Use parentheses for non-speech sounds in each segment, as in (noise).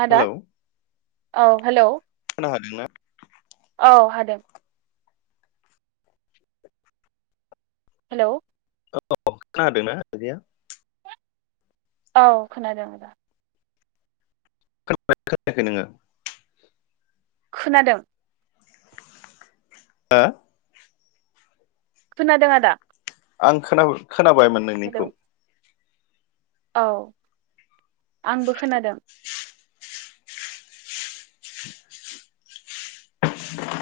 आदा हेलौ। औ हेलौ। अखा हादोंना? औ हादों। हेलौ। औ खोनादोंना (unintelligible) औ खोनादों दा। खोनाबाय खोनायाखै नोङो? खोनादों। हो? खोनादों आदा। आं खोनाब खोनाबायमोन हेलौ नोंनिखौ। औ। आंबो खोनादों। (inaudible)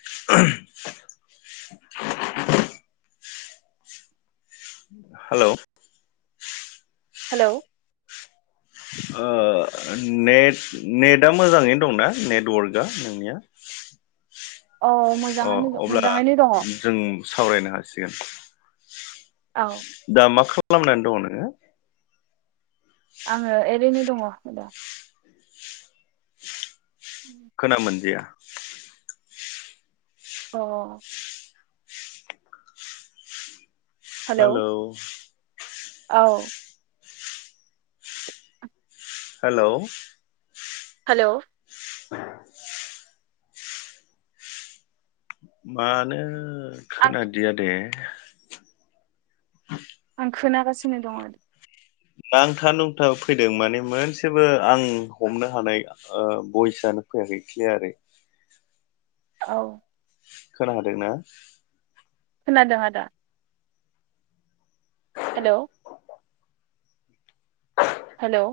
(inaudible) हेलौ। हेलौ। ओ नेट नेटआ मोजाङैनो दंना नेटवर्कआ नोंनिया? औ अ' मोजाङानो अब्ला मोजाङैनो दङ जों सावरायनो हासिगोन। औ दा मा खा खालामनानै दङ नोङो? आङो ओरैनो दङ आदा। खोना मोनदिया। अ'। हेलौ। औ। हेलौ। हेलौ। (inaudible) मानो आं खोनादिया दे। (inaudible) आं खोनागासिनो दङ। नांथा नुंथा फैदों माने मोनसेबो आं हमनो हानाय ओ बइसानो फैयाखै क्लियारै। औ। खोनादोंना। खोनादों आदा। हेलौ। हेलौ।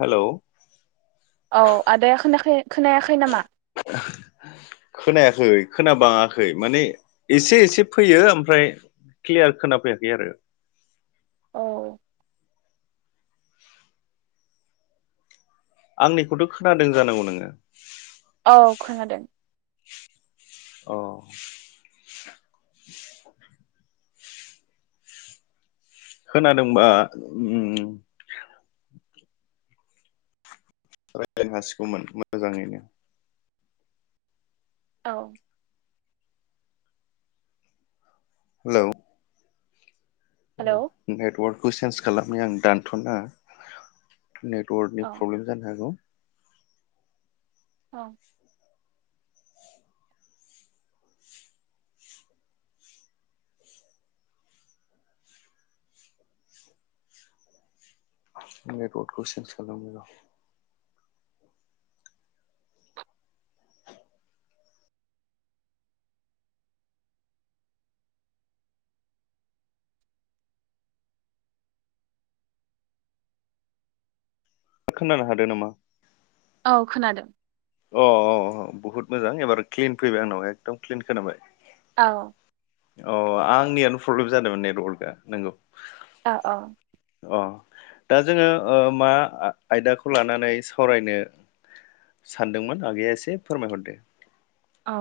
हेलौ। औ आदाया खोनाखै खोनायाखै नामा? खोनायाखै खोनाबाङाखै माने एसे एसे फैयो ओमफ्राय क्लियार खोनाफैयाखै आरो। औ आंनिखौथ खोनादों जानांगौ नोङो औ खोनादों अ खोनादोंबा ओम रायज्लायनो हासिगौमोन मोजाङैनो औ हेलौ हेलौ रह नेटवर्क कुइ सेन्स खालामनि आं दानथनाङा नेटवर्कनि औ फ्रब्लेम जानो हागौ औ नेटवर्कखौ सेन्ज खालामनिर खोनानो हादो नामा? औ खोनादों अ अ बहुत मोजां एबार क्लिन फैबाय आंनाव एकदम क्लिन खोनाबाय। औ अ आंनियावनो प्रब्लेम जादोंमोन नेटवर्कआ नोंगौ औऔ अ दा जोङो मा ओ आयदाखौ लानानै सावरायनो सानदोंमोन आगैया एसे फोरमायहरदो औ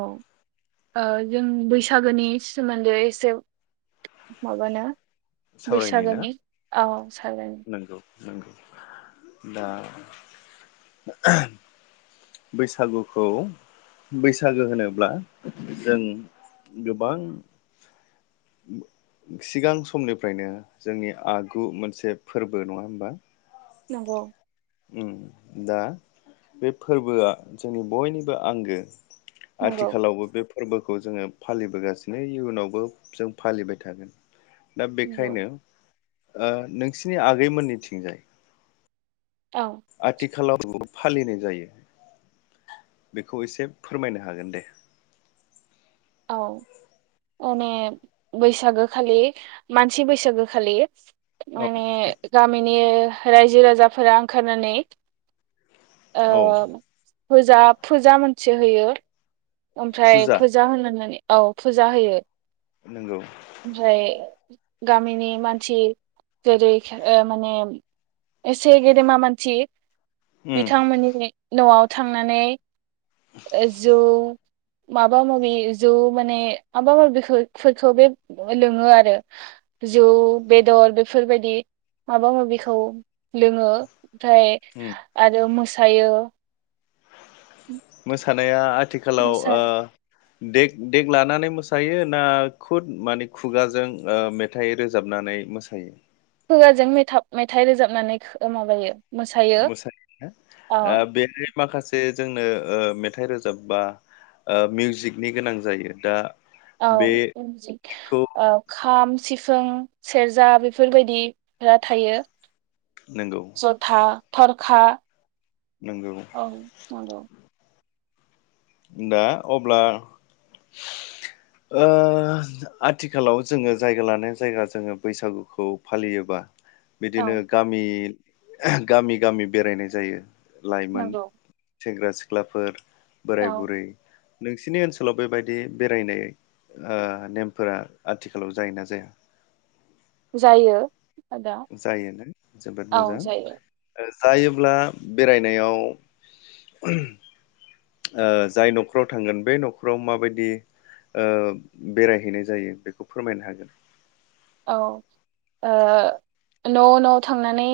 ओ जों बैसागोनि सोमोन्दै एसे माबानो सावरायनो बैसागोनि औ सागोन नौ दा बैसागुखौ बैसागो होनोब्ला जों गोबां सिगां समनिफ्रायनो जोंनि आगु मोनसे फोरबो नङा होमबा नोंगौ उम दा बे फोरबोआ जोंनि बयनिबो आंगो नंगौ आथिखालावबो बे फोरबो खौ जोङो फालिबोगासिनो इयुनावबो जों फालिबाय थागोन दा नंगौ बेखायनो ओ नोंसिनि आगैमोननिथिंजाय औ आथिखालाव फालिनाय जायो बेखौ एसे फोरमायनो हागोन दे औ माने बैसागो खालि मानसि बैसागो खालि औ माने गामिनि ओ - रायजो राजाफोरा ओंखारनानै औ औ फोजा फुजा मोनसे होयो ओमफ्राय फुजा होनो होननानै औ फुजा होयो नंगौ ओफ्राय गामिनि मानसि जेरै माने एसे गेदेमा मानसि उम बिथांमोननि न'आव थांनानै ओ जौ माबा माबि जौ माने माबा माबिफोरखौ बे लोङो आरो जौ बेदर बेफोरबायदि माबा माबिखौ लोङो ओमफ्राय उम आरो थायो मोसानाया आथिखालाव मोसा ओ दे देक लानानै मोसायो ना खुद माने खुगाजों मेथाइ रोजाबनानै मोसायो खुवाजों मेथा-मेथाइ रोजाबनानै माबायो मोसायो मोसानाया औ बेहाय माखासे जोंनो ओ मेथाइ रोजाबबा ओ मिउजिकनि गोनां जायो दा औ बेखौ औ। खाम सिफुं सेरजा बेफोरबायदिफोरा थायो। नंगौ जथा थर खा नंगौ औ नंगौ दा अब्ला ओ आथिखालाव जोङो जायगा लानाय जायगा जोङो बैसागुखौ फालियोबा औ बिदिनो गामि गामि गामि बेरायनाय जायो। लाइमोन नंगौ सेंग्रा सिख्लाफोर बोराय औ बुरै नोंसिनि ओनसोलाव बेबायदि बेरायनाय ओनेमफोरा आथिखालाव जायोना जाया जायो। आदा जायोना जोबोद मोजां औ जायो जायोब्ला बेरायनायाव ओ जाय न'खराव थांगोन बे न'खराव माबायदि ओ बेरायहैनाय जायो बेखौ फोरमायनो हागोन। औ ओ न' न' थांनानै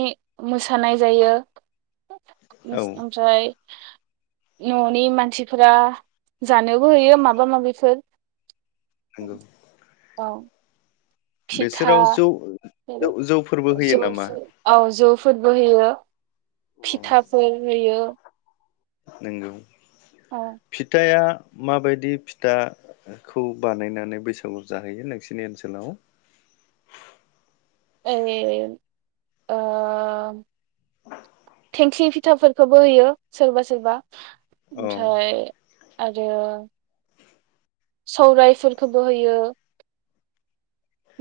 मोसानाय जायो। औ ओमफ्राय न'नि मानसिफोरा जानोबो होयो माबा माबिफोर नंगौ औ। फिथा बिसोराव जौ जौ जौफोरबो होयो जौ नामा औ जौफोर बो होयो फिथाफोर होयो। नोंगौ। औ फिथाया माबायदि फिथाखौ बानायनानै बैसागु जाहैयो नोंसिनि ओनसोलाव? ए ओ थेंख्लि फिथाफोरखौबो होयो सोरबा सोरबा। औ आमफ्राय आरो सौरायफोरखौबो होयो।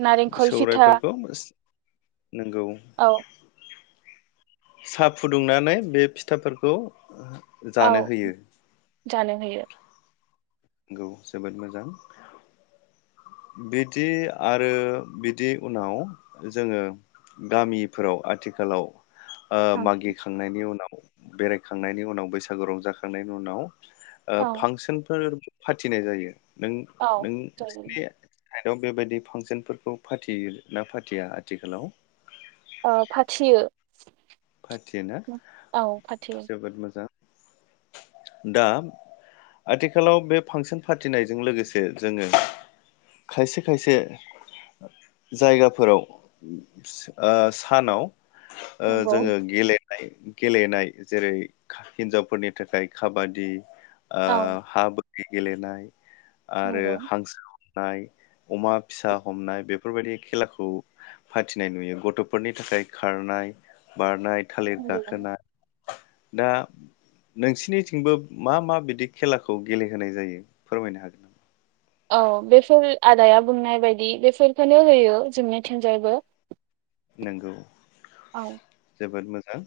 नारेंखल फिथा नोंगौ। औ साहा फुदुंनानै बे फिथाफोरखौ औ जानो होयो जानो होयो नंगौ जोबोद मोजां। बिदि आरो बिदि उनाव जोङो गामिफोराव आथिखालाव ओ ओं, मागिखांनायनि उनाव बेरायखांनायनि उनाव बैसागु रंजाखांनायनि उनाव ओ औ फांसनफोर फाथिनाय जायो। नों औ नों जायो (unintelligible) साइडआव बेबायदि फांसनफोरखौ फाथियो ना फाथिया आथिखालाव? आ फाथियो। फाथियो ना औ फाथियो जोबोद मोजां। दा आथिखालाव बे फांसन फाथिनायजों लोगोसे जोङो खायसे खायसे जायगाफोराव ओ सानाव ओ नंगौ जोङो गेले नाय गेलेनाय जेरै हिनजावफोरनि थाखाय खाबादि, आ औ हाब गेलेनाय आरो नंगौ हांसो नाय अमा फिसा हमनाय बेफोरबायदि खेलाखौ फाथिनाय नुयो गथफोरनि थाखाय खारनाय, बारनाय, थालिर नंगौ गाखोना दा नोंसिनि थिंबोब मा मा बिदि खेलाखौ गेलेहोनाय जायो फोरमायनो हागोन नामा? औ बेफोर आदाया बुंनाय बायदि बेफोरखोनो होयो जोंनि थिंजायबो। नोंगौ। जोबोद मोज ओ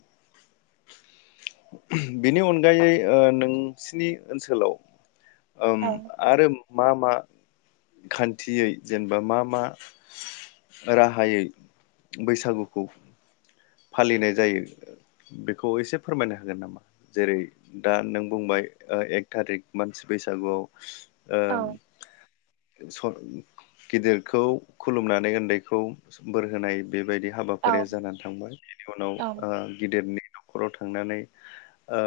(inaudible) बिनि अनगायै ओ नोंसिनि ओनसोलाव ओम औ आरोम मा मा खान्थियै जेनेबा मा मा राहायै बैसागुखौ फालिनाय जायो बेखौ एसे फोरमायनो हागोन नामा जेरै दा नों बुंबाय ओ एक थारिक मानसि बैसागुआव ओ औ स' गिदिरखौ खुलुमनानै उन्दैखौ बोर होनाय। बेबायदि औ हाबाफारिया जानानै थांबाय। बेनि उनाव औ ओ गिद देरनि न'खराव थांनानै ओ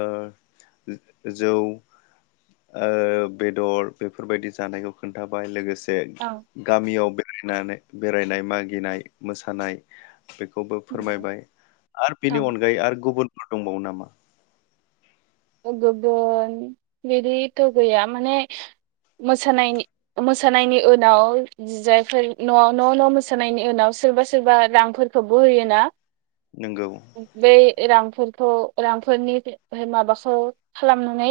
जौ ओ बेदर बेफोरबायदि जानायखौ खोन्थाबाय लोगोस से औ गामियाव बे नानै बेरायनाय मागिनाय मोसानाय बेखौबो फोरमायबाय आरो औ बेनि अनगायै आर गुबुनफोर दंबावो नामा? ओ गोगोन बिदिथ' गैया माने मोसानायनि मोसानायनि उनाव जायफोर न'आव न' न' मोसानायनि उनाव सोरबा सोरबा रांफोरखौबो होयोना नोंगौ ओइ बेै रां फोरखौ रां फोरनि बे बे माबास औ खालामनानै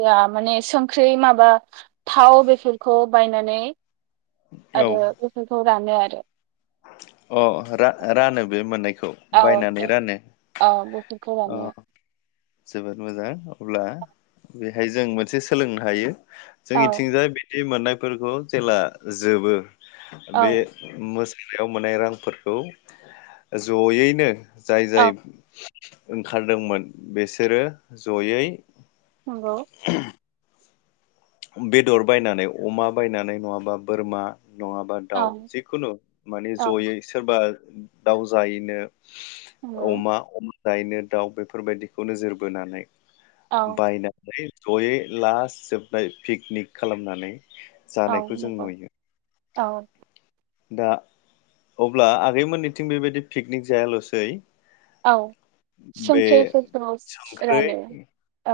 ओआ माने संख्रि माबा थाव बेफोरखौ बायनानै औ आरो बेफोरखौ दानो आरो अ रा-रानो बे मोननायखौ औ बायनानै (unintelligible) रानो औ बेफोरखौ अ रानो। जोबोद मोजां अब्ला बेहाय जों मोनसे सोलोंनो हायो। औ जोंनिथिंजाय बे बे मोननाय फोरखौ जेला जोबो औ बे मोस बेयाव मोन्नाय रांफोरखौ ज'यैनो जाय जाय औ ओंखारदोंमोन बेसोरो ज'यै नंगौ। बेदर बायनानै अमा बायनानै नङाबा बोरमा नङाबा औ दाउ जिखुनु माने औ जयै सोरबा दाउ जायैनो नंगौ अमा अमा जायैनो दाउ बेफोरबायदिखौ नोजोर बोनानै औ बायनानै (unintelligible) पिकनिक खालामनानै औ जानायखौ जों नंगौ नुयो। औ दा अब्ला आगै मोननैथिं बेबायदि पिकनिक जायाल'सै औ बे संख्रिफोरखौ संख्रै रानो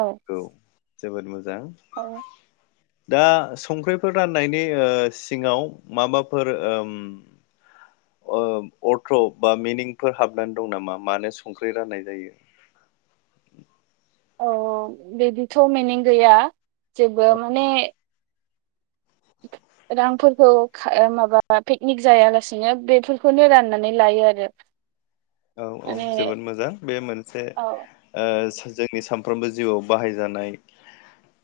औ जोबोद मो जां औ दा संख्रिफोर रान्नायनि ओ सिङाव माबाफोर ओ उम ओ अर्थ बा मिनिंफोर हाबनानै दं नामा मानो संख्रि रान्नाय जायो? औ ओ बिदिथ' मिनिं गैया। जेबो माने रांफोरखौ खा माबा पिकनिक जायालासिनो बेफोरखौनो रान्नानै लायोआरो। औ औ जोबोद मोजां बे मोनसे औ ओ जोंनि सानफ्रोमबो जिउआव बाहायजानाय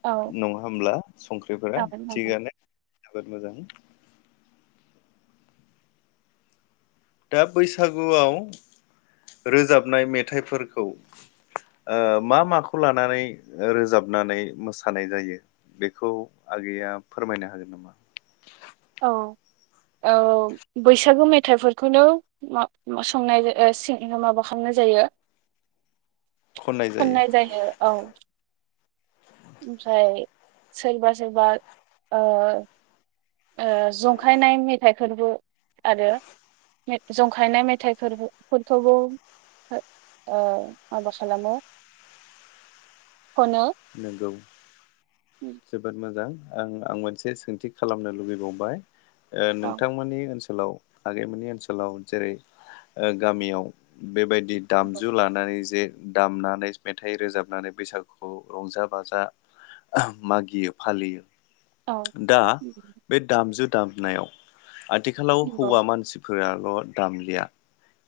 औ नङा होमब्ला संख्रिफोरा औ थिगानो। जोबोद मोजां दा बैसागुआव रोजाबनाय मेथाइफोरखौ ओ मा माखौ लानानै रोजाबनानै मोसानाय जायो बेखौ आगैया फोरमायनो हागोन नामा? औ औ बैसागु मेथाइफोरखौनो संनाय सिं माबा खालामनाय जायो। खननाय जायो औ ओमफ्राय सोरबा सोरबा ओ ओ जंखायनाय मेथाइ फोरबो आरो जंखायनाय मेथाइ फोरबोफोरखौबो ओ माबा खालामो। खनो नोंगौ जोबोद मोजां। आं आं मोनसे सोंथि खालामनो लुबैबावबाय। ओ औ नोंथांमोननि ओनसोल गोलाव आगैमोननि ओनसोलाव जेरै ओ गामियाव बेबाय दि दामजु लानानै जे दामनानै मेथाइ रोजाबनानै बैसागुखौ रंजा बाजा मागियो फालियो। औ दा बे दामजु दामनायाव आथिखालाव नंगौ हौवा मानसिफो फोराल' दामलिया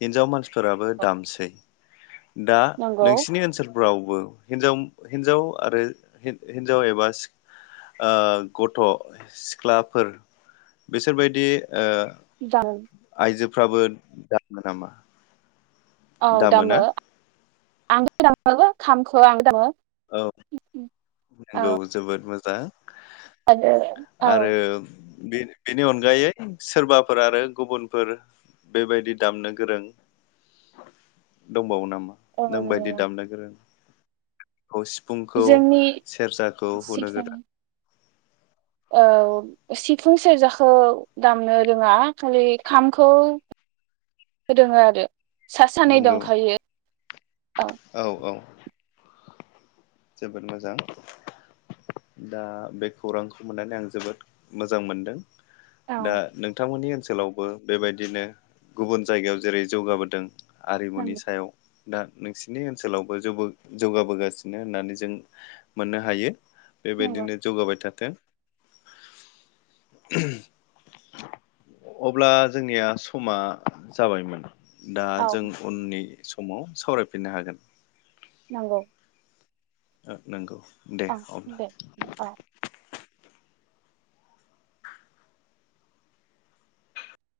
हिनजाव मानसि फोराबो औ दामसै दा नंगौ नोंसिनि ओनसोल फोरावबो हिन्जाव हिन्जाव आरो हिन्जाव एबा सि ओ गथ' सिख्लाफोर बिसोरबायदि ओ दामो। आइजोफ्राबो दामो नामा? औ दामो। आंबो दामो खामखो आंनो दामो। औ नोंगौ औ जोबोद मोजां। (unintelligible) आरो आरो औ। बे बेनि अनगायै सोरबाफोर आरो गुबुनफोर बेबायदि दामनो गोरों दंबावो नामा? नों बायदि औ दामनो गोरों। खौ सिफुंखौ जोंनि सेरजाखौ हुनो गोरों। औ सिफुं सेरजाखौ दामनो रोंङा खालि खामखौ रोङो आरो। सासे सानै नंगौ दंखायो। औ औ। जोबोद मोजां दा बे खौरांखौ मोननानै आं जोबोद मोजां मोनदों। दा औ नोंथांमोननि ओनसोल सोलावबो बेबायदिनो गुबुन जायगायाव जेरै जौगाबोदों। आरिमुनि नंगौ सायाव दा नोंसिनि ओनसोलावबो जौबो जौगाबोगासिनो नो होननानै जों मोननो हायो। नंगौ बेबायदिनो जौगाबाय थाथों। (unintelligible) अब्ला जोंनिया समा जाबायमोन। दा औ जों उननि स समाव सावरायफिननो हागोन। नंगौ। ओ नोंगौ। अ दे अ ‌।